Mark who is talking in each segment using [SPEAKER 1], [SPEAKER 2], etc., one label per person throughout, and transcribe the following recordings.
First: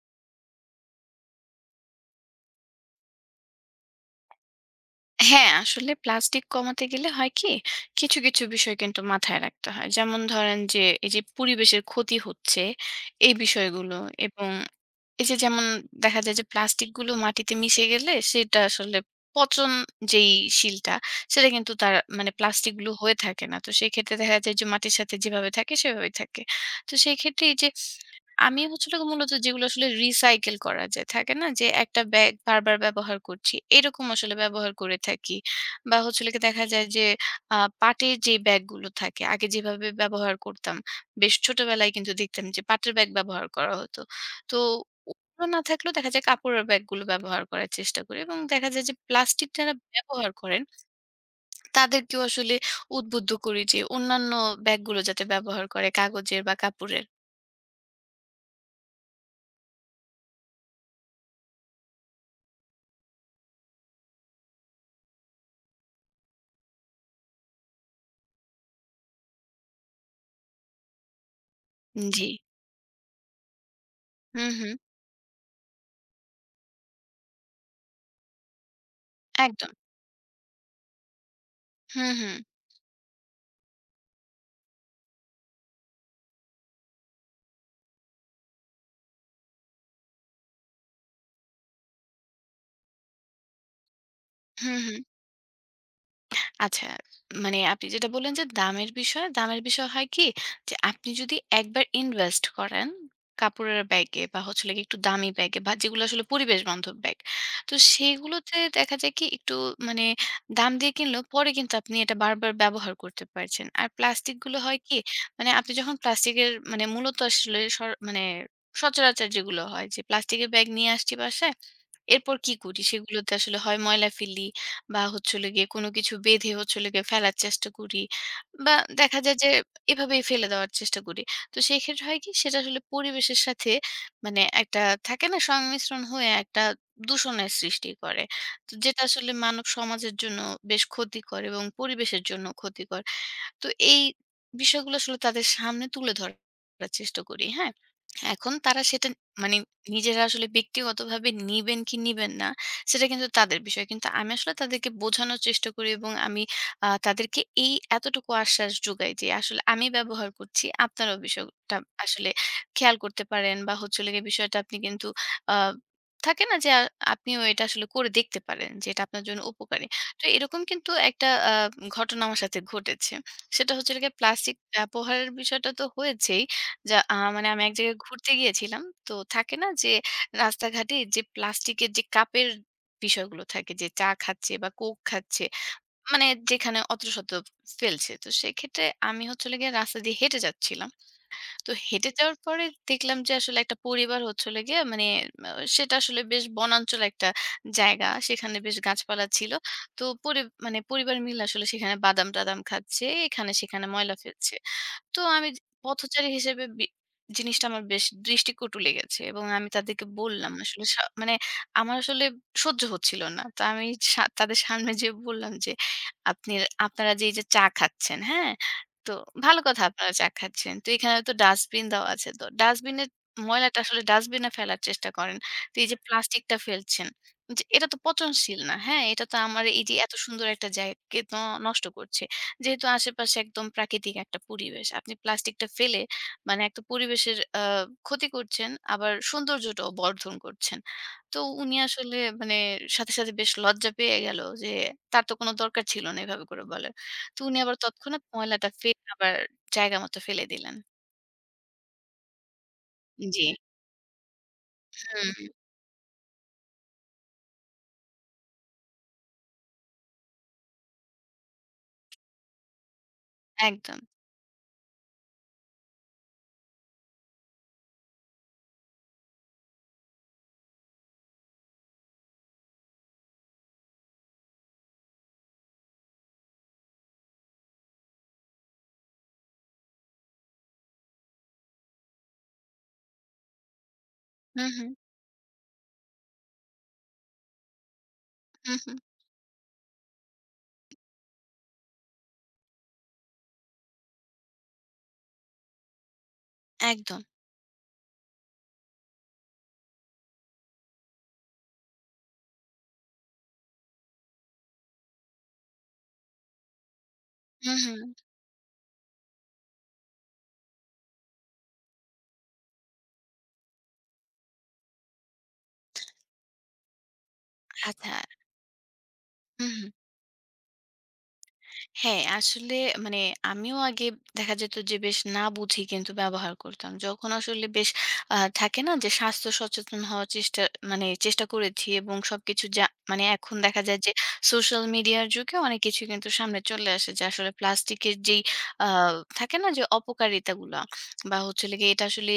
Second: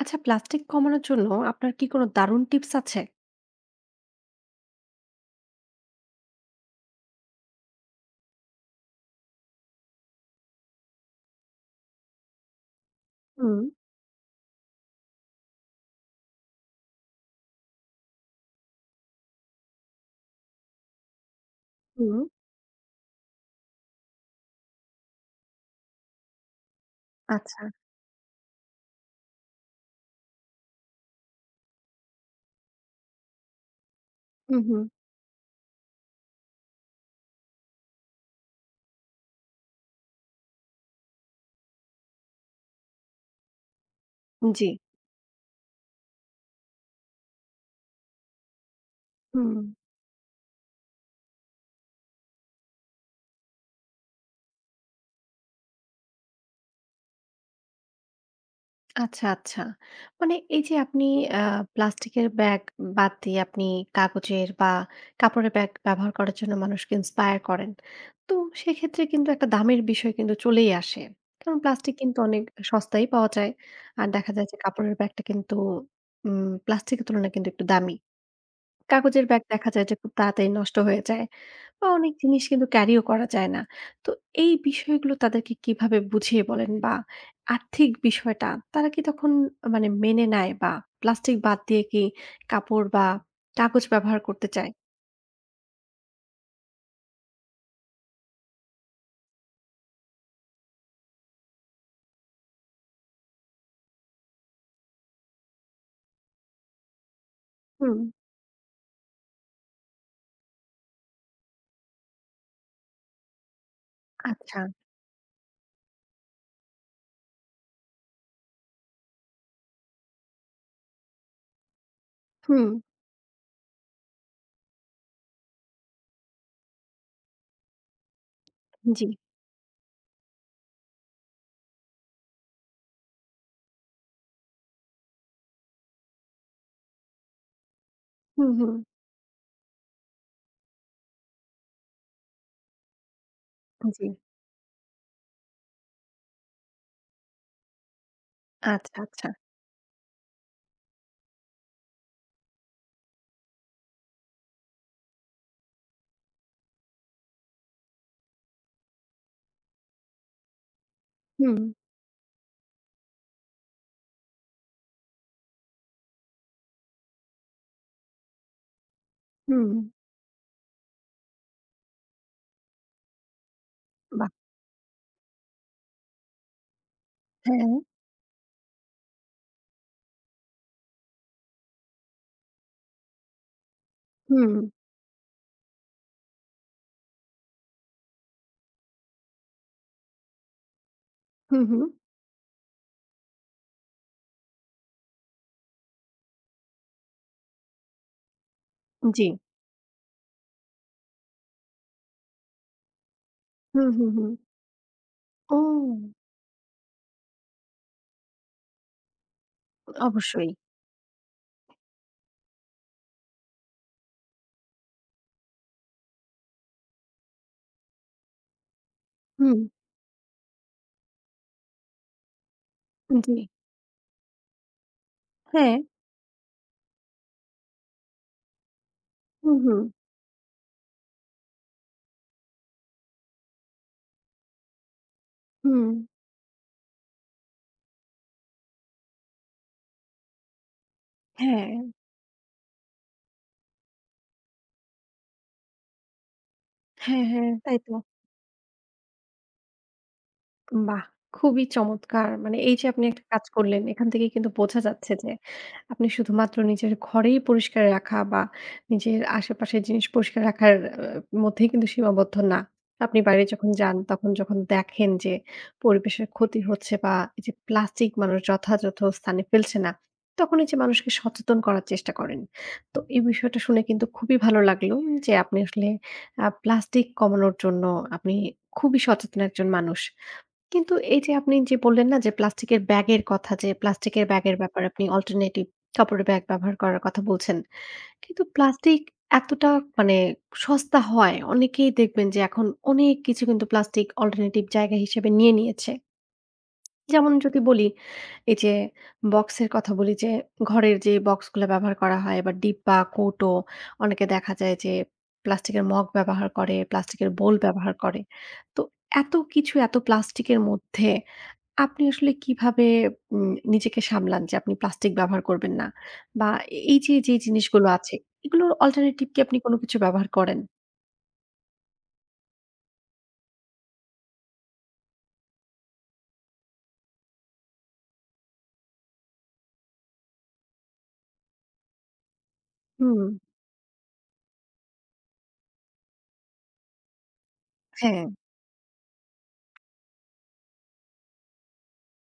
[SPEAKER 1] আচ্ছা, প্লাস্টিক কমানোর জন্য আপনার কি কোনো দারুণ টিপস আছে?
[SPEAKER 2] হ্যাঁ, আসলে প্লাস্টিক কমাতে গেলে হয় কি, কিছু, কিছু বিষয় কিন্তু মাথায় রাখতে হয়। যেমন ধরেন যে, এই যে পরিবেশের ক্ষতি হচ্ছে, এই
[SPEAKER 1] হুম,
[SPEAKER 2] বিষয়গুলো এবং এই যে যেমন দেখা যায় যে প্লাস্টিকগুলো মাটিতে মিশে গেলে সেটা আসলে পচন যেই শিলটা, সেটা কিন্তু তার
[SPEAKER 1] হুম,
[SPEAKER 2] মানে প্লাস্টিকগুলো হয়ে থাকে না। তো সেক্ষেত্রে দেখা যায় যে মাটির সাথে যেভাবে থাকে সেভাবেই থাকে। তো সেই ক্ষেত্রে এই
[SPEAKER 1] আচ্ছা।
[SPEAKER 2] যে আমি হচ্ছে হলো মূলত যেগুলো আসলে রিসাইকেল করা যায়, থাকে না? যে একটা ব্যাগ বারবার ব্যবহার করছি, এরকম আসলে
[SPEAKER 1] হুম,
[SPEAKER 2] ব্যবহার
[SPEAKER 1] হুম।
[SPEAKER 2] করে থাকি। বা হচ্ছে হলো গিয়ে দেখা যায় যে পাটের যে ব্যাগগুলো থাকে, আগে যেভাবে ব্যবহার করতাম, বেশ ছোটবেলায় কিন্তু দেখতাম যে পাটের ব্যাগ ব্যবহার করা হতো। তো
[SPEAKER 1] জি।
[SPEAKER 2] ওগুলো না থাকলেও দেখা যায় কাপড়ের ব্যাগগুলো ব্যবহার করার চেষ্টা করি এবং দেখা যায় যে প্লাস্টিক
[SPEAKER 1] হুম।
[SPEAKER 2] যারা ব্যবহার করেন, তাদেরকেও আসলে উদ্বুদ্ধ করি যে অন্যান্য ব্যাগগুলো যাতে ব্যবহার করে কাগজের বা কাপড়ের।
[SPEAKER 1] আচ্ছা, আচ্ছা। মানে এই যে আপনি আ প্লাস্টিকের ব্যাগ বাদ দিয়ে আপনি কাগজের বা কাপড়ের ব্যাগ ব্যবহার করার জন্য মানুষকে ইন্সপায়ার করেন। তো সেক্ষেত্রে কিন্তু একটা দামের বিষয় কিন্তু চলেই আসে। কারণ প্লাস্টিক কিন্তু
[SPEAKER 2] জি।
[SPEAKER 1] অনেক সস্তায় পাওয়া যায়। আর দেখা যায়
[SPEAKER 2] হুম,
[SPEAKER 1] যে
[SPEAKER 2] হুম।
[SPEAKER 1] কাপড়ের ব্যাগটা কিন্তু প্লাস্টিকের তুলনায় কিন্তু একটু দামি। কাগজের ব্যাগ
[SPEAKER 2] একদম।
[SPEAKER 1] দেখা যায় যে খুব তাড়াতাড়ি নষ্ট হয়ে যায়। বা
[SPEAKER 2] হুম,
[SPEAKER 1] অনেক
[SPEAKER 2] হুম।
[SPEAKER 1] জিনিস কিন্তু ক্যারিও করা যায় না। তো এই বিষয়গুলো তাদেরকে কিভাবে বুঝিয়ে বলেন? বা আর্থিক বিষয়টা তারা কি তখন মানে মেনে নেয়? বা প্লাস্টিক বাদ দিয়ে কি কাপড় বা কাগজ ব্যবহার করতে চায়?
[SPEAKER 2] হুম, হুম। আচ্ছা, মানে আপনি যেটা বললেন যে দামের বিষয়, দামের বিষয় হয় কি যে আপনি যদি একবার ইনভেস্ট করেন কাপড়ের ব্যাগে বা হচ্ছে হলো গিয়ে একটু দামি ব্যাগে বা যেগুলো আসলে পরিবেশ বান্ধব ব্যাগ। তো
[SPEAKER 1] হুম,
[SPEAKER 2] সেগুলোতে দেখা যায় কি একটু মানে দাম দিয়ে কিনলেও পরে কিন্তু আপনি এটা বারবার ব্যবহার করতে পারছেন। আর প্লাস্টিকগুলো
[SPEAKER 1] আচ্ছা।
[SPEAKER 2] হয় কি মানে আপনি যখন প্লাস্টিকের মানে মূলত আসলে মানে সচরাচর যেগুলো হয় যে প্লাস্টিকের ব্যাগ নিয়ে আসছি বাসায়। এরপর কি
[SPEAKER 1] হুম,
[SPEAKER 2] করি? সেগুলোতে আসলে হয় ময়লা ফেলি বা হচ্ছে হলো গিয়ে কোনো কিছু বেঁধে হচ্ছে হলো গিয়ে ফেলার চেষ্টা করি বা
[SPEAKER 1] জি।
[SPEAKER 2] দেখা যায় যে এভাবেই ফেলে দেওয়ার চেষ্টা করি। তো সেক্ষেত্রে হয় কি সেটা আসলে পরিবেশের সাথে মানে একটা থাকে না সংমিশ্রণ হয়ে একটা দূষণের সৃষ্টি করে।
[SPEAKER 1] হুম,
[SPEAKER 2] তো
[SPEAKER 1] হুম,
[SPEAKER 2] যেটা আসলে মানব সমাজের জন্য বেশ ক্ষতিকর এবং পরিবেশের জন্য ক্ষতিকর। তো এই
[SPEAKER 1] জি।
[SPEAKER 2] বিষয়গুলো আসলে তাদের সামনে তুলে ধরার চেষ্টা করি। হ্যাঁ? এখন তারা
[SPEAKER 1] আচ্ছা,
[SPEAKER 2] সেটা
[SPEAKER 1] আচ্ছা।
[SPEAKER 2] মানে নিজেরা আসলে ব্যক্তিগতভাবে নিবেন কি নিবেন না, সেটা কিন্তু তাদের বিষয়। কিন্তু আমি আসলে তাদেরকে বোঝানোর চেষ্টা করি এবং আমি তাদেরকে এই এতটুকু আশ্বাস যোগাই যে, আসলে আমি ব্যবহার করছি, আপনারাও
[SPEAKER 1] হুম,
[SPEAKER 2] বিষয়টা আসলে খেয়াল করতে পারেন বা হচ্ছে হলো গিয়ে বিষয়টা আপনি কিন্তু আ থাকে না যে, আপনিও এটা আসলে করে দেখতে পারেন যে, এটা আপনার জন্য
[SPEAKER 1] হুম।
[SPEAKER 2] উপকারী। তো এরকম কিন্তু একটা ঘটনা আমার সাথে ঘটেছে। সেটা হচ্ছে হলো গিয়ে
[SPEAKER 1] বাহ!
[SPEAKER 2] প্লাস্টিক ব্যবহারের বিষয়টা তো হয়েছেই। যা মানে আমি
[SPEAKER 1] হ্যাঁ।
[SPEAKER 2] এক জায়গায় ঘুরতে গিয়েছিলাম। তো থাকে না যে রাস্তাঘাটে যে প্লাস্টিকের যে কাপের বিষয়গুলো থাকে যে চা খাচ্ছে
[SPEAKER 1] হুম,
[SPEAKER 2] বা কোক খাচ্ছে, মানে যেখানে অতশত ফেলছে। তো সেক্ষেত্রে আমি হচ্ছে হলো গিয়ে রাস্তা দিয়ে হেঁটে যাচ্ছিলাম।
[SPEAKER 1] হুম,
[SPEAKER 2] তো
[SPEAKER 1] হুম।
[SPEAKER 2] হেঁটে যাওয়ার পরে দেখলাম যে আসলে একটা পরিবার হচ্ছে হলো গিয়ে মানে আ সেটা আসলে বেশ বনাঞ্চল একটা জায়গা। সেখানে বেশ
[SPEAKER 1] জি।
[SPEAKER 2] গাছপালা ছিল। তো মানে পরিবার মিলে আসলে সেখানে বাদাম-টাদাম খাচ্ছে, এখানে সেখানে
[SPEAKER 1] হুম, হুম,
[SPEAKER 2] ময়লা
[SPEAKER 1] হুম।
[SPEAKER 2] ফেলছে। তো আমি
[SPEAKER 1] ও!
[SPEAKER 2] যে পথচারী হিসেবে জিনিসটা আমার বেশ দৃষ্টিকটু লেগেছে এবং আমি তাদেরকে
[SPEAKER 1] অবশ্যই।
[SPEAKER 2] বললাম আসলে মানে আমার আসলে সহ্য হচ্ছিল না। তো আমি তাদের সামনে যেয়ে বললাম যে, "আপনি আপনারা যে এই যে চা খাচ্ছেন, হ্যাঁ? তো
[SPEAKER 1] হুম,
[SPEAKER 2] ভালো কথা আপনারা চা খাচ্ছেন। তো এখানে তো ডাস্টবিন দেওয়া আছে। তো ডাস্টবিনের
[SPEAKER 1] জি।
[SPEAKER 2] ময়লাটা আসলে ডাস্টবিনে ফেলার চেষ্টা করেন।
[SPEAKER 1] হ্যাঁ।
[SPEAKER 2] তো এই যে প্লাস্টিকটা ফেলছেন, যে এটা তো পচনশীল না, হ্যাঁ? এটা তো
[SPEAKER 1] হুম,
[SPEAKER 2] আমার
[SPEAKER 1] হুম,
[SPEAKER 2] এই যে এত সুন্দর একটা জায়গাকে নষ্ট করছে। যেহেতু আশেপাশে একদম প্রাকৃতিক একটা পরিবেশ। আপনি প্লাস্টিকটা
[SPEAKER 1] হুম।
[SPEAKER 2] ফেলে মানে একটা পরিবেশের ক্ষতি করছেন, আবার সৌন্দর্যটাও বর্ধন করছেন। তো
[SPEAKER 1] হ্যাঁ,
[SPEAKER 2] উনি আসলে মানে সাথে, সাথে বেশ লজ্জা পেয়ে গেল যে তার তো কোনো দরকার ছিল না এভাবে করে বলার।
[SPEAKER 1] হ্যাঁ,
[SPEAKER 2] তো
[SPEAKER 1] হ্যাঁ।
[SPEAKER 2] উনি আবার
[SPEAKER 1] তাই তো।
[SPEAKER 2] তৎক্ষণাৎ ময়লাটা ফেলে আবার জায়গা মতো ফেলে দিলেন।
[SPEAKER 1] বাহ! খুবই চমৎকার। মানে এই যে আপনি একটা
[SPEAKER 2] জি।
[SPEAKER 1] কাজ করলেন, এখান থেকে কিন্তু বোঝা যাচ্ছে যে
[SPEAKER 2] হুম,
[SPEAKER 1] আপনি শুধুমাত্র নিজের ঘরেই পরিষ্কার রাখা বা নিজের আশেপাশের জিনিস পরিষ্কার রাখার মধ্যেই কিন্তু সীমাবদ্ধ না। আপনি বাইরে যখন যান,
[SPEAKER 2] একদম।
[SPEAKER 1] তখন যখন দেখেন যে পরিবেশের ক্ষতি হচ্ছে বা এই যে প্লাস্টিক মানুষ যথাযথ স্থানে ফেলছে না, তখন এই যে মানুষকে সচেতন করার চেষ্টা করেন। তো এই বিষয়টা শুনে কিন্তু খুবই ভালো লাগলো যে আপনি আসলে প্লাস্টিক কমানোর জন্য আপনি খুবই সচেতন একজন মানুষ। কিন্তু এই যে আপনি যে বললেন না যে প্লাস্টিকের ব্যাগের কথা যে প্লাস্টিকের ব্যাগের
[SPEAKER 2] হুম,
[SPEAKER 1] ব্যাপারে
[SPEAKER 2] হুম,
[SPEAKER 1] আপনি অল্টারনেটিভ কাপড়ের ব্যাগ ব্যবহার করার কথা বলছেন। কিন্তু
[SPEAKER 2] হুম, হুম।
[SPEAKER 1] প্লাস্টিক এতটা মানে সস্তা হয় অনেকেই দেখবেন যে এখন অনেক কিছু কিন্তু প্লাস্টিক অল্টারনেটিভ জায়গা হিসেবে নিয়ে নিয়েছে।
[SPEAKER 2] একদম।
[SPEAKER 1] যেমন যদি বলি, এই যে বক্সের কথা বলি যে ঘরের যে বক্সগুলা ব্যবহার করা হয় বা ডিব্বা, কৌটো অনেকে দেখা যায় যে প্লাস্টিকের মগ ব্যবহার করে, প্লাস্টিকের বোল
[SPEAKER 2] হুম,
[SPEAKER 1] ব্যবহার
[SPEAKER 2] হুম।
[SPEAKER 1] করে। তো এত কিছু এত প্লাস্টিকের মধ্যে আপনি আসলে কিভাবে নিজেকে সামলান যে আপনি প্লাস্টিক ব্যবহার করবেন না? বা এই যে, যে জিনিসগুলো
[SPEAKER 2] আচ্ছা।
[SPEAKER 1] আছে এগুলোর অল্টারনেটিভ কি আপনি
[SPEAKER 2] হুম,
[SPEAKER 1] কোনো
[SPEAKER 2] হুম।
[SPEAKER 1] কিছু ব্যবহার করেন?
[SPEAKER 2] হ্যাঁ, আসলে মানে আমিও আগে দেখা যেত যে বেশ না বুঝেই কিন্তু ব্যবহার করতাম। যখন আসলে বেশ থাকে না যে স্বাস্থ্য সচেতন হওয়ার চেষ্টা মানে চেষ্টা করেছি এবং সবকিছু যা
[SPEAKER 1] হুম,
[SPEAKER 2] মানে এখন দেখা যায় যে সোশ্যাল মিডিয়ার যুগে অনেক কিছু কিন্তু সামনে চলে আসে যে আসলে প্লাস্টিকের
[SPEAKER 1] হ্যাঁ,
[SPEAKER 2] যেই আ থাকে না যে অপকারিতাগুলা বা হচ্ছে হলো গিয়ে এটা আসলে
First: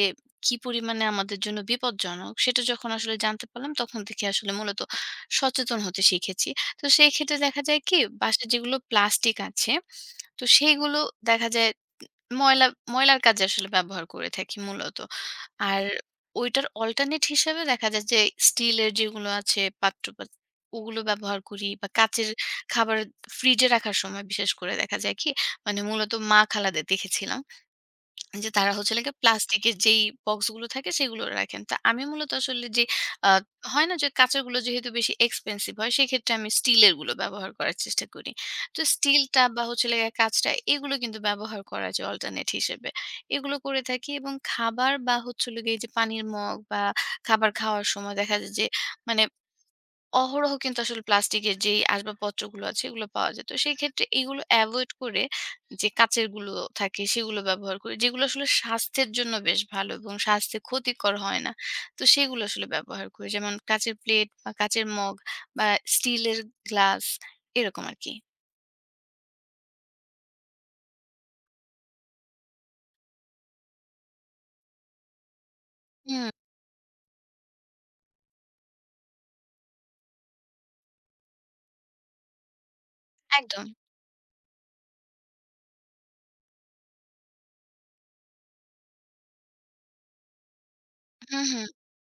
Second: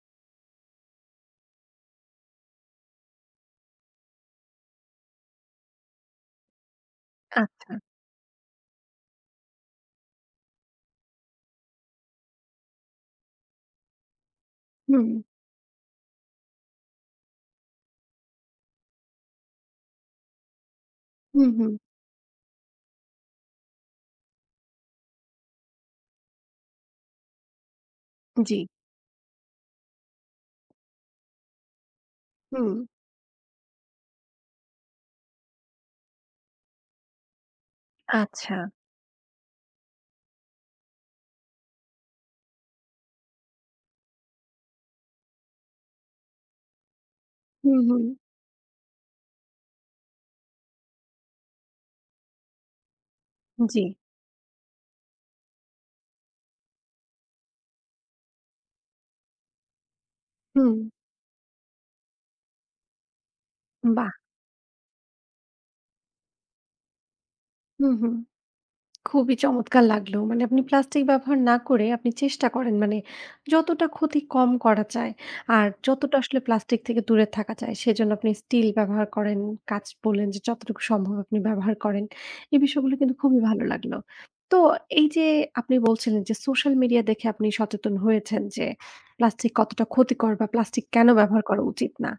[SPEAKER 2] কি পরিমাণে আমাদের জন্য বিপজ্জনক সেটা যখন আসলে জানতে পারলাম তখন থেকে আসলে মূলত সচেতন হতে শিখেছি। তো সেই ক্ষেত্রে দেখা
[SPEAKER 1] আচ্ছা।
[SPEAKER 2] যায় কি বাসায় যেগুলো প্লাস্টিক আছে, তো সেইগুলো দেখা যায় ময়লা ময়লার কাজে আসলে ব্যবহার করে থাকি মূলত।
[SPEAKER 1] হুম,
[SPEAKER 2] আর ওইটার অল্টারনেট হিসেবে দেখা যায় যে স্টিলের যেগুলো আছে পাত্র ওগুলো ব্যবহার
[SPEAKER 1] হুম,
[SPEAKER 2] করি
[SPEAKER 1] হুম।
[SPEAKER 2] বা কাঁচের খাবার ফ্রিজে রাখার সময় বিশেষ করে দেখা যায় কি মানে মূলত মা খালাদের দেখেছিলাম। যে
[SPEAKER 1] জি,
[SPEAKER 2] তারা হচ্ছে হলো গিয়ে প্লাস্টিকের যেই বক্সগুলো থাকে সেগুলো রাখেন। তা আমি মূলত আসলে
[SPEAKER 1] হুম,
[SPEAKER 2] যে আ হয় না যে কাঁচেরগুলো যেহেতু বেশি এক্সপেনসিভ হয় সেক্ষেত্রে আমি স্টিলের গুলো ব্যবহার করার চেষ্টা করি।
[SPEAKER 1] আচ্ছা।
[SPEAKER 2] তো স্টিলটা বা হচ্ছে হলো গিয়ে কাঁচটা এগুলো কিন্তু ব্যবহার করা যায় অল্টারনেট হিসেবে। এগুলো করে থাকি এবং খাবার বা হচ্ছে হলো গিয়ে এই যে পানির মগ বা খাবার
[SPEAKER 1] হুম,
[SPEAKER 2] খাওয়ার
[SPEAKER 1] হুম।
[SPEAKER 2] সময় দেখা যায় যে মানে অহরহ কিন্তু আসলে প্লাস্টিকের যেই আসবাবপত্রগুলো আছে এগুলো পাওয়া যায়। তো সেই
[SPEAKER 1] জি।
[SPEAKER 2] ক্ষেত্রে এগুলো এভয়েড করে যে কাঁচের গুলো থাকে সেগুলো ব্যবহার করি। যেগুলো আসলে স্বাস্থ্যের জন্য বেশ ভালো এবং স্বাস্থ্যে
[SPEAKER 1] হুম,
[SPEAKER 2] ক্ষতিকর হয় না। তো সেগুলো আসলে ব্যবহার করি। যেমন কাঁচের
[SPEAKER 1] বাহ!
[SPEAKER 2] প্লেট বা কাঁচের মগ বা স্টিলের গ্লাস এরকম
[SPEAKER 1] হুম,
[SPEAKER 2] আরকি।
[SPEAKER 1] হুম। খুবই চমৎকার লাগলো। মানে আপনি প্লাস্টিক ব্যবহার না করে আপনি চেষ্টা করেন মানে যতটা ক্ষতি কম করা যায় আর যতটা
[SPEAKER 2] হুম,
[SPEAKER 1] আসলে প্লাস্টিক থেকে দূরে থাকা যায় সেজন্য আপনি স্টিল ব্যবহার করেন। কাঁচ বললেন যে যতটুকু সম্ভব আপনি ব্যবহার করেন। এই বিষয়গুলো কিন্তু খুবই ভালো
[SPEAKER 2] একদম।
[SPEAKER 1] লাগলো। তো এই যে আপনি বলছিলেন যে সোশ্যাল মিডিয়া দেখে আপনি সচেতন হয়েছেন যে প্লাস্টিক কতটা ক্ষতিকর বা প্লাস্টিক কেন ব্যবহার
[SPEAKER 2] হুম,
[SPEAKER 1] করা
[SPEAKER 2] হুম।
[SPEAKER 1] উচিত না।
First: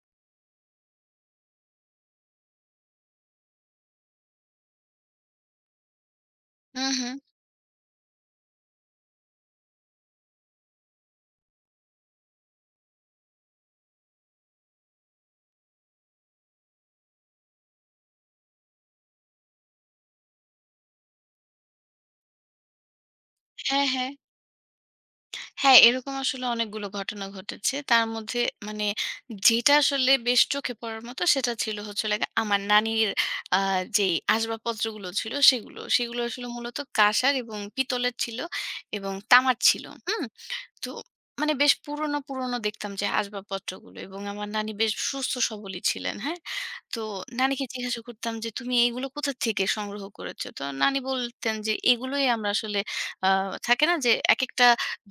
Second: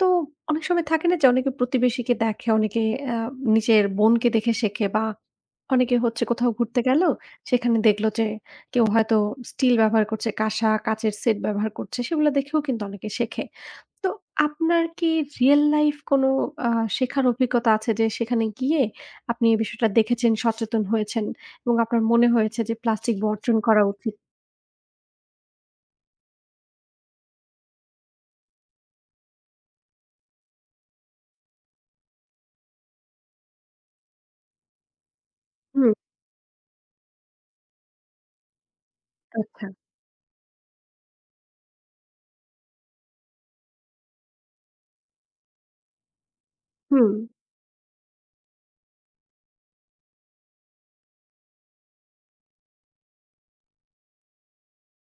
[SPEAKER 1] তো অনেক সময় থাকে না যে অনেকে প্রতিবেশীকে দেখে, অনেকে নিজের বোনকে দেখে শেখে বা অনেকে হচ্ছে কোথাও ঘুরতে
[SPEAKER 2] হুম,
[SPEAKER 1] গেল,
[SPEAKER 2] হুম।
[SPEAKER 1] সেখানে দেখলো যে কেউ হয়তো স্টিল ব্যবহার করছে, কাঁসা, কাঁচের সেট ব্যবহার করছে, সেগুলো দেখেও কিন্তু অনেকে শেখে। তো আপনার কি রিয়াল লাইফ কোনো আ শেখার অভিজ্ঞতা আছে যে সেখানে গিয়ে আপনি এই বিষয়টা দেখেছেন, সচেতন হয়েছেন এবং আপনার মনে হয়েছে যে প্লাস্টিক বর্জন করা
[SPEAKER 2] হ্যাঁ, হ্যাঁ।
[SPEAKER 1] উচিত?
[SPEAKER 2] হ্যাঁ, এরকম আসলে অনেকগুলো ঘটনা ঘটেছে। তার মধ্যে মানে যেটা আসলে বেশ চোখে পড়ার মতো সেটা ছিল হচ্ছে হলো গিয়ে আমার নানির আ যেই আসবাবপত্রগুলো ছিল সেগুলো।
[SPEAKER 1] হুম,
[SPEAKER 2] সেগুলো আসলে মূলত কাঁসার এবং পিতলের ছিল এবং তামার
[SPEAKER 1] আচ্ছা।
[SPEAKER 2] ছিল। হুম? তো মানে বেশ পুরনো, পুরনো দেখতাম যে আসবাবপত্রগুলো এবং আমার নানি বেশ সুস্থ সবলই ছিলেন, হ্যাঁ? তো
[SPEAKER 1] হুম,
[SPEAKER 2] নানিকে জিজ্ঞাসা করতাম যে, "তুমি এইগুলো কোথা থেকে সংগ্রহ করেছো?" তো নানি বলতেন যে, "এগুলোই আমরা আসলে" আ থাকে না যে একেকটা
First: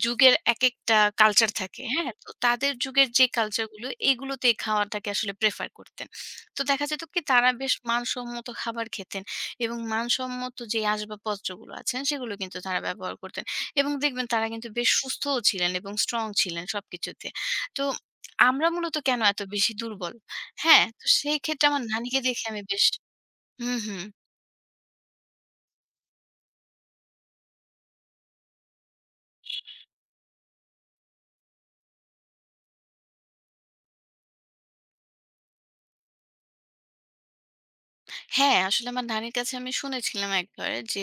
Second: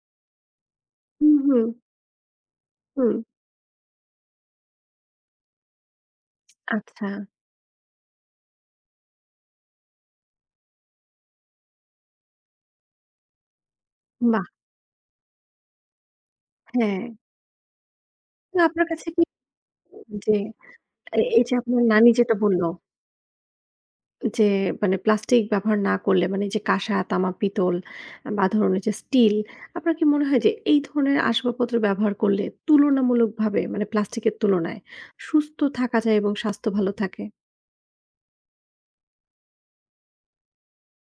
[SPEAKER 2] যুগের একেকটা
[SPEAKER 1] হুম,
[SPEAKER 2] কালচার
[SPEAKER 1] হুম,
[SPEAKER 2] থাকে, হ্যাঁ? তো তাদের যুগের
[SPEAKER 1] হুম।
[SPEAKER 2] যে কালচারগুলো, এগুলোতে খাওয়াটাকে আসলে প্রেফার করতেন। তো দেখা যেত
[SPEAKER 1] আচ্ছা,
[SPEAKER 2] কি তারা বেশ মানসম্মত খাবার খেতেন এবং মানসম্মত যে আসবাবপত্রগুলো আছেন, সেগুলো কিন্তু তারা ব্যবহার করতেন। এবং দেখবেন তারা
[SPEAKER 1] বাহ!
[SPEAKER 2] কিন্তু বেশ সুস্থও ছিলেন এবং স্ট্রং ছিলেন
[SPEAKER 1] হ্যাঁ।
[SPEAKER 2] সবকিছুতে। তো
[SPEAKER 1] তো
[SPEAKER 2] আমরা
[SPEAKER 1] আপনার
[SPEAKER 2] মূলত
[SPEAKER 1] কাছে
[SPEAKER 2] কেন
[SPEAKER 1] কি
[SPEAKER 2] এত বেশি দুর্বল?
[SPEAKER 1] যে
[SPEAKER 2] হ্যাঁ, তো
[SPEAKER 1] এ
[SPEAKER 2] সেই
[SPEAKER 1] এই যে
[SPEAKER 2] ক্ষেত্রে
[SPEAKER 1] আপনার
[SPEAKER 2] আমার
[SPEAKER 1] নানি
[SPEAKER 2] নানিকে
[SPEAKER 1] যেটা
[SPEAKER 2] দেখে
[SPEAKER 1] বলল
[SPEAKER 2] আমি বেশ হুম, হুম।
[SPEAKER 1] যে মানে প্লাস্টিক ব্যবহার না করলে মানে যে কাঁসা, তামা, পিতল বা ধরুন এই যে স্টিল আপনার কি মনে হয় যে এই ধরনের আসবাবপত্র ব্যবহার করলে তুলনামূলকভাবে মানে প্লাস্টিকের তুলনায় সুস্থ থাকা যায় এবং স্বাস্থ্য ভালো থাকে?
[SPEAKER 2] হ্যাঁ, আসলে আমার নানির কাছে আমি শুনেছিলাম একবার যে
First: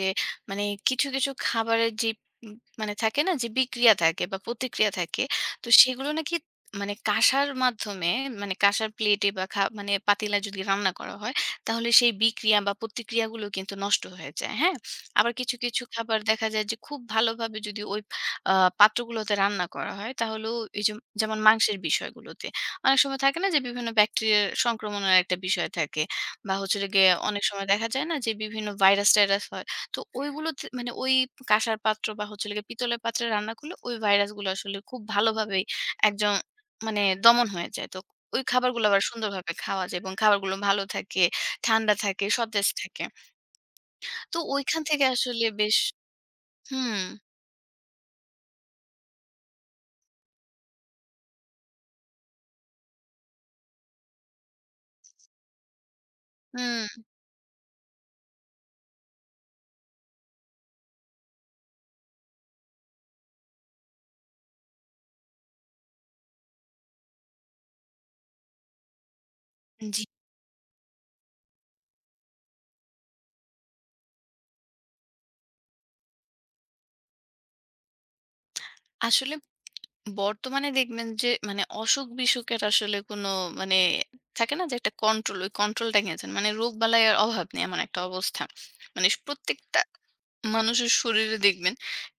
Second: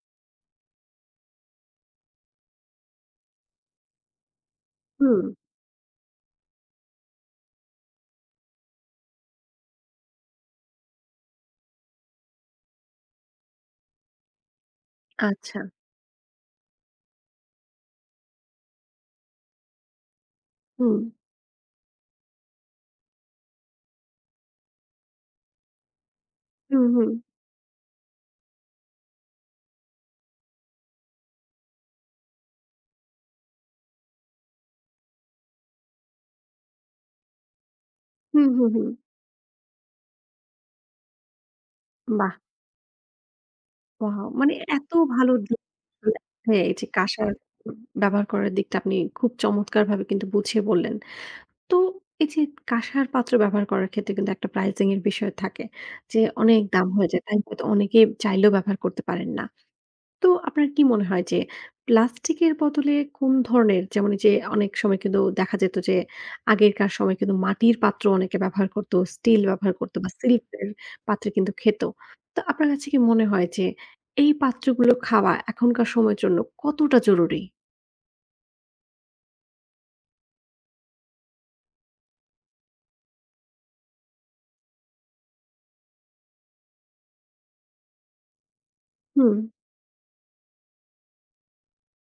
[SPEAKER 2] মানে কিছু, কিছু খাবারের যে উম মানে থাকে না যে বিক্রিয়া থাকে বা প্রতিক্রিয়া থাকে,
[SPEAKER 1] হুম,
[SPEAKER 2] তো সেগুলো নাকি মানে কাঁসার মাধ্যমে মানে কাঁসার প্লেটে বা মানে পাতিলায় যদি রান্না করা হয়, তাহলে সেই বিক্রিয়া বা প্রতিক্রিয়াগুলো কিন্তু নষ্ট হয়ে যায়, হ্যাঁ? আবার কিছু,
[SPEAKER 1] আচ্ছা।
[SPEAKER 2] কিছু খাবার দেখা যায় যে খুব ভালোভাবে যদি ওই আ পাত্রগুলোতে রান্না করা হয়, তাহলেও এই যে
[SPEAKER 1] হুম,
[SPEAKER 2] যেমন মাংসের বিষয়গুলোতে। অনেক সময় থাকে না যে বিভিন্ন ব্যাকটেরিয়ার সংক্রমণের একটা বিষয় থাকে। বা হচ্ছে
[SPEAKER 1] হুম,
[SPEAKER 2] হলো গিয়ে
[SPEAKER 1] হুম,
[SPEAKER 2] অনেক সময় দেখা যায় না যে বিভিন্ন ভাইরাস-টাইরাস হয়। তো ওইগুলোতে মানে ওই কাঁসার পাত্র বা হচ্ছে হলো গিয়ে পিতলের পাত্রে রান্না করলে ওই ভাইরাসগুলো আসলে খুব ভালোভাবেই একজন মানে দমন হয়ে যায়। তো ওই
[SPEAKER 1] হুম, হুম,
[SPEAKER 2] খাবারগুলো
[SPEAKER 1] হুম।
[SPEAKER 2] আবার সুন্দরভাবে খাওয়া যায় এবং খাবারগুলো ভালো থাকে, ঠান্ডা থাকে,
[SPEAKER 1] বাহ!
[SPEAKER 2] সতেজ থাকে।
[SPEAKER 1] ওয়াও!
[SPEAKER 2] তো
[SPEAKER 1] মানে
[SPEAKER 2] ওইখান
[SPEAKER 1] এত
[SPEAKER 2] থেকে
[SPEAKER 1] ভালো
[SPEAKER 2] আসলে
[SPEAKER 1] দিক
[SPEAKER 2] বেশ
[SPEAKER 1] হ্যাঁ, এই যে
[SPEAKER 2] হুম,
[SPEAKER 1] কাঁসার ব্যবহার করার দিকটা আপনি খুব চমৎকারভাবে কিন্তু বুঝিয়ে বললেন। তো এই যে কাঁসার পাত্র ব্যবহার করার ক্ষেত্রে কিন্তু একটা প্রাইসিং এর বিষয় থাকে। যে অনেক দাম
[SPEAKER 2] হুম,
[SPEAKER 1] হয়ে যায়। তাই হয়তো অনেকে চাইলেও ব্যবহার করতে পারেন না। তো আপনার কি মনে হয় যে প্লাস্টিকের বদলে কোন ধরনের যেমন এই যে অনেক সময় কিন্তু দেখা যেত যে আগেরকার সময় কিন্তু মাটির পাত্র অনেকে ব্যবহার করত, স্টিল ব্যবহার করত
[SPEAKER 2] জি।
[SPEAKER 1] বা সিল্কের পাত্রে কিন্তু খেত। তো আপনার কাছে কি মনে হয় যে এই পাত্রগুলো খাওয়া এখনকার সময়ের জন্য কতটা জরুরি?
[SPEAKER 2] আসলে বর্তমানে দেখবেন যে মানে অসুখ-বিসুখের আসলে কোনো মানে থাকে না যে একটা কন্ট্রোল, ওই কন্ট্রোলটা গেছে। মানে রোগবালাইয়ের অভাব নেই এমন একটা অবস্থা। মানে
[SPEAKER 1] হুম,
[SPEAKER 2] প্রত্যেকটা মানুষের শরীরে দেখবেন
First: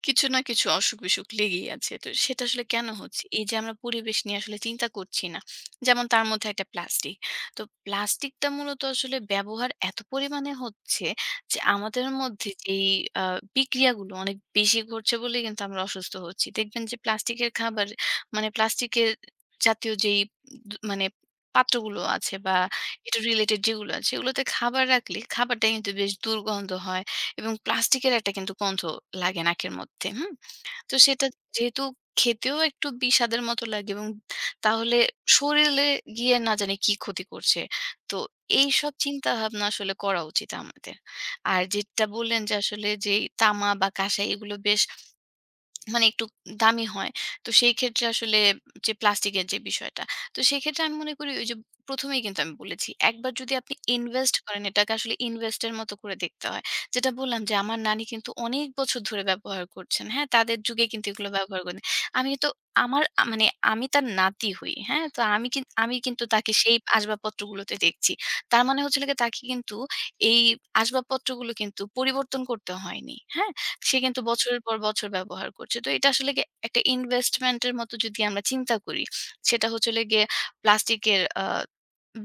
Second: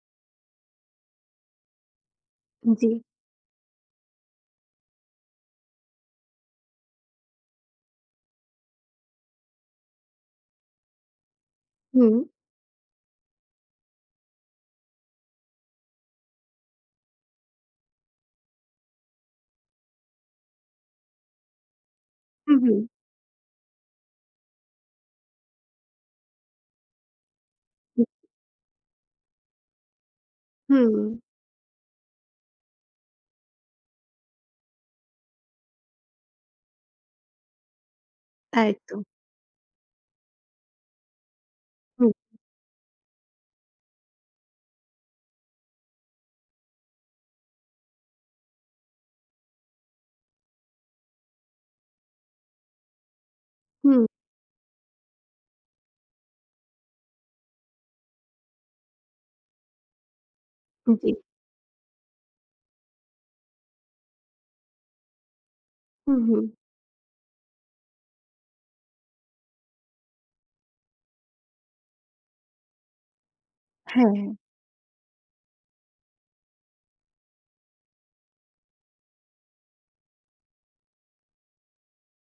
[SPEAKER 2] কিছু না কিছু অসুখ-বিসুখ লেগেই আছে। তো সেটা আসলে কেন
[SPEAKER 1] জি।
[SPEAKER 2] হচ্ছে? এই যে আমরা পরিবেশ নিয়ে আসলে চিন্তা করছি না। যেমন তার মধ্যে একটা প্লাস্টিক। তো প্লাস্টিকটা মূলত আসলে ব্যবহার এত পরিমাণে হচ্ছে যে আমাদের
[SPEAKER 1] হুম,
[SPEAKER 2] মধ্যে যেই আ বিক্রিয়াগুলো অনেক বেশি ঘটছে বলেই কিন্তু আমরা অসুস্থ হচ্ছি। দেখবেন যে প্লাস্টিকের খাবার মানে প্লাস্টিকের জাতীয় যেই মানে পাত্রগুলো আছে বা
[SPEAKER 1] হুম, হুম,
[SPEAKER 2] এটা রিলেটেড যেগুলো আছে, এগুলোতে খাবার রাখলে খাবারটা কিন্তু বেশ দুর্গন্ধ হয় এবং প্লাস্টিকের একটা কিন্তু গন্ধ লাগে নাকের মধ্যে। হুম?
[SPEAKER 1] হুম,
[SPEAKER 2] তো সেটা যেহেতু খেতেও একটু বিস্বাদের মতো লাগে এবং তাহলে শরীরে গিয়ে না জানি কি ক্ষতি করছে। তো
[SPEAKER 1] তাই
[SPEAKER 2] এইসব
[SPEAKER 1] তো।
[SPEAKER 2] চিন্তা ভাবনা আসলে করা উচিত আমাদের। আর যেটা
[SPEAKER 1] হুম,
[SPEAKER 2] বললেন যে আসলে যেই তামা বা কাঁসাই এগুলো বেশ মানে একটু দামি হয়। তো সেই ক্ষেত্রে আসলে যে প্লাস্টিকের যে বিষয়টা। তো সেক্ষেত্রে আমি মনে করি ওই যে ১ম এই কিন্তু আমি বলেছি। একবার যদি আপনি ইনভেস্ট করেন এটাকে আসলে ইনভেস্ট এর মতো করে দেখতে হয়। যেটা বললাম যে আমার নানি কিন্তু অনেক বছর ধরে ব্যবহার করছেন। হ্যাঁ? তাদের যুগে
[SPEAKER 1] হুম,
[SPEAKER 2] কিন্তু
[SPEAKER 1] জি।
[SPEAKER 2] এগুলো ব্যবহার করেন। আমি তো আমার মানে আমি তার নাতি হই। হ্যাঁ? তো আমি আমি
[SPEAKER 1] হুম,
[SPEAKER 2] কিন্তু
[SPEAKER 1] হুম।
[SPEAKER 2] তাকে সেই আসবাবপত্রগুলোতে দেখছি। তার মানে হচ্ছে হলো গিয়ে তাকে কিন্তু এই আসবাবপত্রগুলো কিন্তু পরিবর্তন করতে হয়নি। হ্যাঁ? সে
[SPEAKER 1] হ্যাঁ।
[SPEAKER 2] কিন্তু
[SPEAKER 1] হ্যাঁ,
[SPEAKER 2] বছরের পর বছর ব্যবহার করছে। তো এটা আসলে গিয়ে একটা ইনভেস্টমেন্ট এর মতো যদি আমরা চিন্তা করি, সেটা হচ্ছে হলো গিয়ে প্লাস্টিকের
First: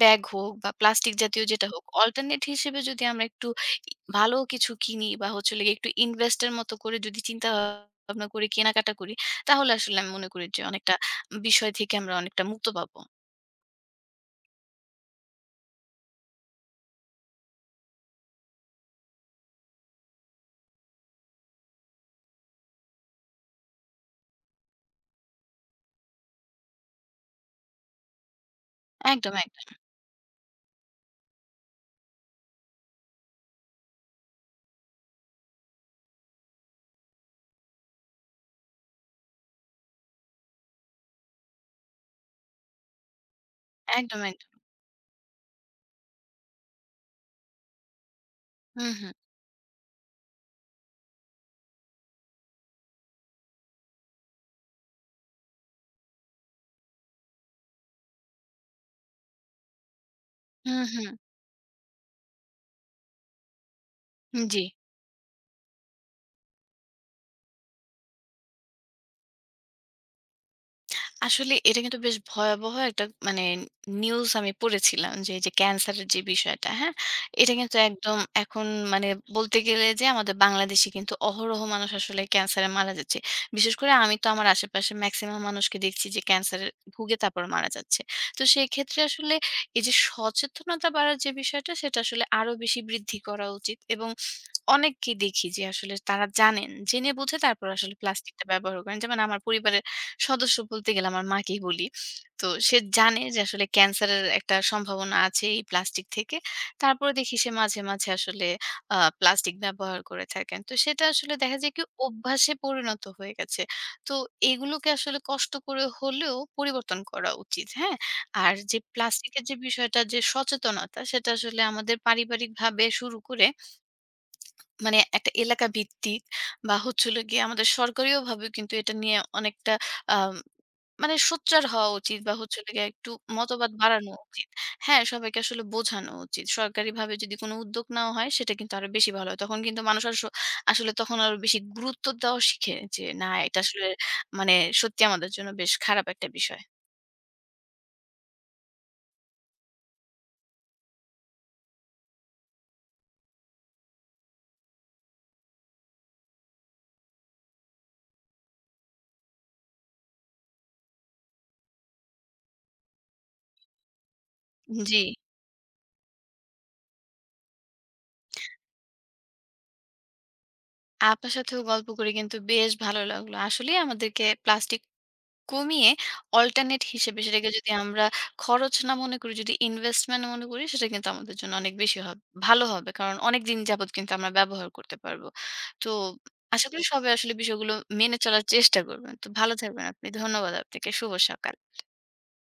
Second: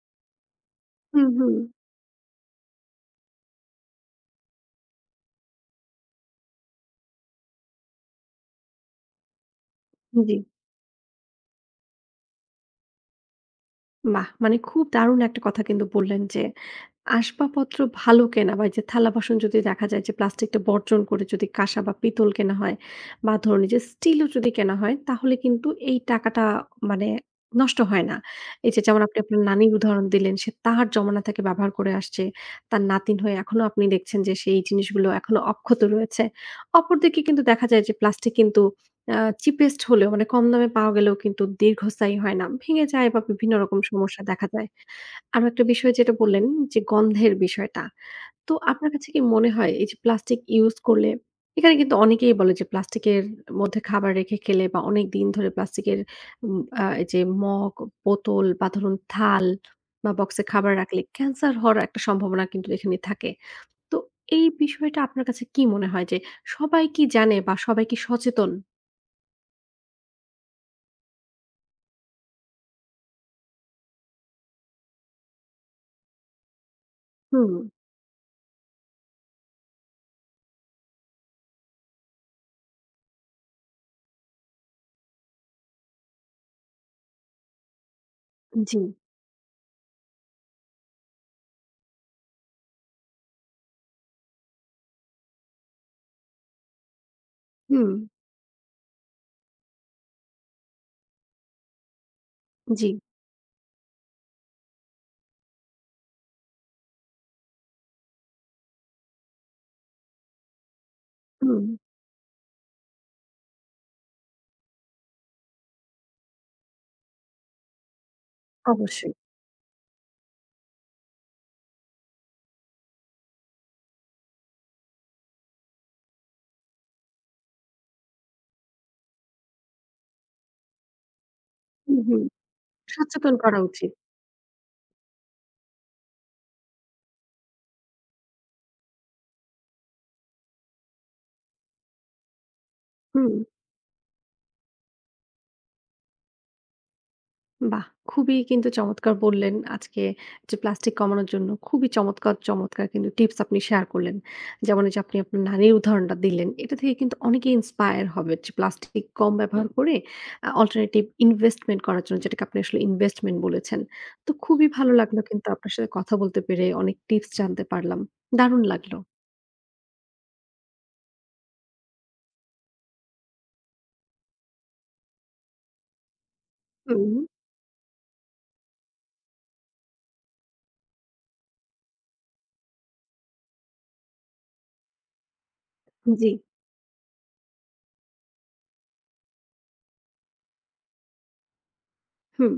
[SPEAKER 2] ব্যাগ হোক বা প্লাস্টিক
[SPEAKER 1] হুম,
[SPEAKER 2] জাতীয়
[SPEAKER 1] হুম।
[SPEAKER 2] যেটা হোক, অল্টারনেট হিসেবে যদি আমরা একটু ভালো কিছু কিনি বা হচ্ছে হলো গিয়ে একটু ইনভেস্ট এর মতো করে যদি চিন্তা ভাবনা করে কেনাকাটা করি, তাহলে আসলে আমি মনে
[SPEAKER 1] জি।
[SPEAKER 2] করি যে অনেকটা বিষয় থেকে আমরা অনেকটা মুক্ত পাবো।
[SPEAKER 1] বাহ! মানে খুব দারুণ একটা কথা কিন্তু বললেন যে, আসবাবপত্র ভালো কেনা বা এই যে থালা-বাসন যদি দেখা যায় যে প্লাস্টিকটা বর্জন করে যদি কাঁসা বা পিতল কেনা হয় বা ধরুন এই যে স্টিলও যদি কেনা হয় তাহলে কিন্তু এই টাকাটা মানে নষ্ট হয় না। এই যে যেমন আপনি
[SPEAKER 2] একদম,
[SPEAKER 1] আপনার
[SPEAKER 2] একদম,
[SPEAKER 1] নানির উদাহরণ দিলেন সে তার জমানা থেকে ব্যবহার করে আসছে। তার নাতিন হয়ে এখনো আপনি দেখছেন যে সেই জিনিসগুলো এখনো অক্ষত রয়েছে। অপরদিকে কিন্তু দেখা যায় যে প্লাস্টিক কিন্তু আ চিপেস্ট হলেও মানে কম দামে পাওয়া গেলেও কিন্তু দীর্ঘস্থায়ী হয় না। ভেঙে যায় বা বিভিন্ন রকম
[SPEAKER 2] একদম,
[SPEAKER 1] সমস্যা দেখা
[SPEAKER 2] একদম।
[SPEAKER 1] যায়। আরো একটা বিষয় যেটা বললেন যে গন্ধের বিষয়টা। তো
[SPEAKER 2] হুম,
[SPEAKER 1] আপনার কাছে
[SPEAKER 2] হুম।
[SPEAKER 1] কি মনে হয় এই যে প্লাস্টিক ইউজ করলে এখানে কিন্তু অনেকেই বলে যে প্লাস্টিকের মধ্যে খাবার রেখে খেলে বা অনেক দিন ধরে প্লাস্টিকের উম আ এই যে মগ, বোতল বা ধরুন থাল বা বক্সে খাবার
[SPEAKER 2] হুম,
[SPEAKER 1] রাখলে
[SPEAKER 2] হুম।
[SPEAKER 1] ক্যান্সার হওয়ার একটা সম্ভাবনা কিন্তু এখানে থাকে। তো এই
[SPEAKER 2] জি।
[SPEAKER 1] বিষয়টা আপনার কাছে কি মনে হয় যে সবাই কি জানে বা সবাই কি সচেতন?
[SPEAKER 2] আসলে এটা কিন্তু বেশ ভয়াবহ একটা মানে নিউজ আমি পড়েছিলাম যে এই যে ক্যান্সারের যে বিষয়টা হ্যাঁ
[SPEAKER 1] হুম,
[SPEAKER 2] এটা কিন্তু একদম এখন মানে বলতে গেলে যে আমাদের বাংলাদেশে কিন্তু অহরহ মানুষ আসলে ক্যান্সারে মারা যাচ্ছে। বিশেষ করে আমি তো আমার আশেপাশে ম্যাক্সিমাম মানুষকে দেখছি যে ক্যান্সারে ভুগে তারপর মারা যাচ্ছে। তো সেই
[SPEAKER 1] জি,
[SPEAKER 2] ক্ষেত্রে আসলে এই যে সচেতনতা বাড়ার যে বিষয়টা সেটা আসলে আরো বেশি বৃদ্ধি করা উচিত এবং অনেককে দেখি যে আসলে তারা জানেন। জেনে বুঝে তারপর
[SPEAKER 1] হুম,
[SPEAKER 2] আসলে প্লাস্টিকটা ব্যবহার করেন। যেমন আমার পরিবারের সদস্য বলতে গেলে আমার মাকেই বলি। তো সে
[SPEAKER 1] জি,
[SPEAKER 2] জানে যে আসলে ক্যান্সারের একটা সম্ভাবনা আছে এই প্লাস্টিক থেকে। তারপরে দেখি সে মাঝে, মাঝে আসলে প্লাস্টিক ব্যবহার করে থাকেন। তো সেটা আসলে দেখা
[SPEAKER 1] হুম,
[SPEAKER 2] যায় কি অভ্যাসে পরিণত হয়ে গেছে। তো এগুলোকে আসলে কষ্ট করে হলেও পরিবর্তন করা উচিত। হ্যাঁ? আর যে
[SPEAKER 1] অবশ্যই।
[SPEAKER 2] প্লাস্টিকের যে বিষয়টা যে সচেতনতা সেটা আসলে আমাদের পারিবারিকভাবে শুরু করে মানে একটা এলাকা ভিত্তিক বা হচ্ছে হলো গিয়ে আমাদের সরকারিওভাবে কিন্তু এটা নিয়ে অনেকটা আম মানে সোচ্চার হওয়া
[SPEAKER 1] হুম,
[SPEAKER 2] উচিত
[SPEAKER 1] হুম।
[SPEAKER 2] বা হচ্ছে হলো গিয়ে একটু
[SPEAKER 1] সচেতন করা
[SPEAKER 2] মতবাদ
[SPEAKER 1] উচিত।
[SPEAKER 2] বাড়ানো উচিত। হ্যাঁ, সবাইকে আসলে বোঝানো উচিত। সরকারিভাবে যদি কোনো উদ্যোগ নেওয়া হয় সেটা কিন্তু আরো বেশি ভালো হয়। তখন কিন্তু মানুষ আসলে তখন আরো বেশি গুরুত্ব দেওয়া শিখে যে না
[SPEAKER 1] হুম।
[SPEAKER 2] এটা আসলে মানে সত্যি আমাদের জন্য বেশ খারাপ একটা বিষয়।
[SPEAKER 1] বাহ! খুবই কিন্তু চমৎকার বললেন আজকে যে প্লাস্টিক কমানোর জন্য খুবই চমৎকার, চমৎকার কিন্তু টিপস আপনি শেয়ার করলেন। যেমন এই যে আপনি আপনার নানির উদাহরণটা দিলেন। এটা থেকে কিন্তু অনেকেই ইন্সপায়ার হবে যে প্লাস্টিক কম ব্যবহার করে অল্টারনেটিভ ইনভেস্টমেন্ট করার জন্য যেটাকে আপনি আসলে ইনভেস্টমেন্ট বলেছেন। তো খুবই ভালো
[SPEAKER 2] জি।
[SPEAKER 1] লাগলো কিন্তু আপনার সাথে কথা বলতে পেরে অনেক টিপস জানতে পারলাম। দারুণ লাগলো।
[SPEAKER 2] আপনার সাথেও গল্প করে কিন্তু বেশ ভালো লাগলো। আসলেই আমাদেরকে প্লাস্টিক কমিয়ে অল্টারনেট
[SPEAKER 1] হুম,
[SPEAKER 2] হিসেবে সেটাকে যদি আমরা খরচ না মনে করি, যদি ইনভেস্টমেন্ট মনে করি সেটা কিন্তু আমাদের জন্য অনেক বেশি ভালো হবে। কারণ অনেকদিন যাবৎ কিন্তু আমরা ব্যবহার করতে পারব। তো
[SPEAKER 1] জি,
[SPEAKER 2] আশা করি সবাই আসলে বিষয়গুলো মেনে চলার চেষ্টা করবেন। তো ভালো থাকবেন আপনি। ধন্যবাদ আপনাকে। শুভ সকাল।
[SPEAKER 1] হুম।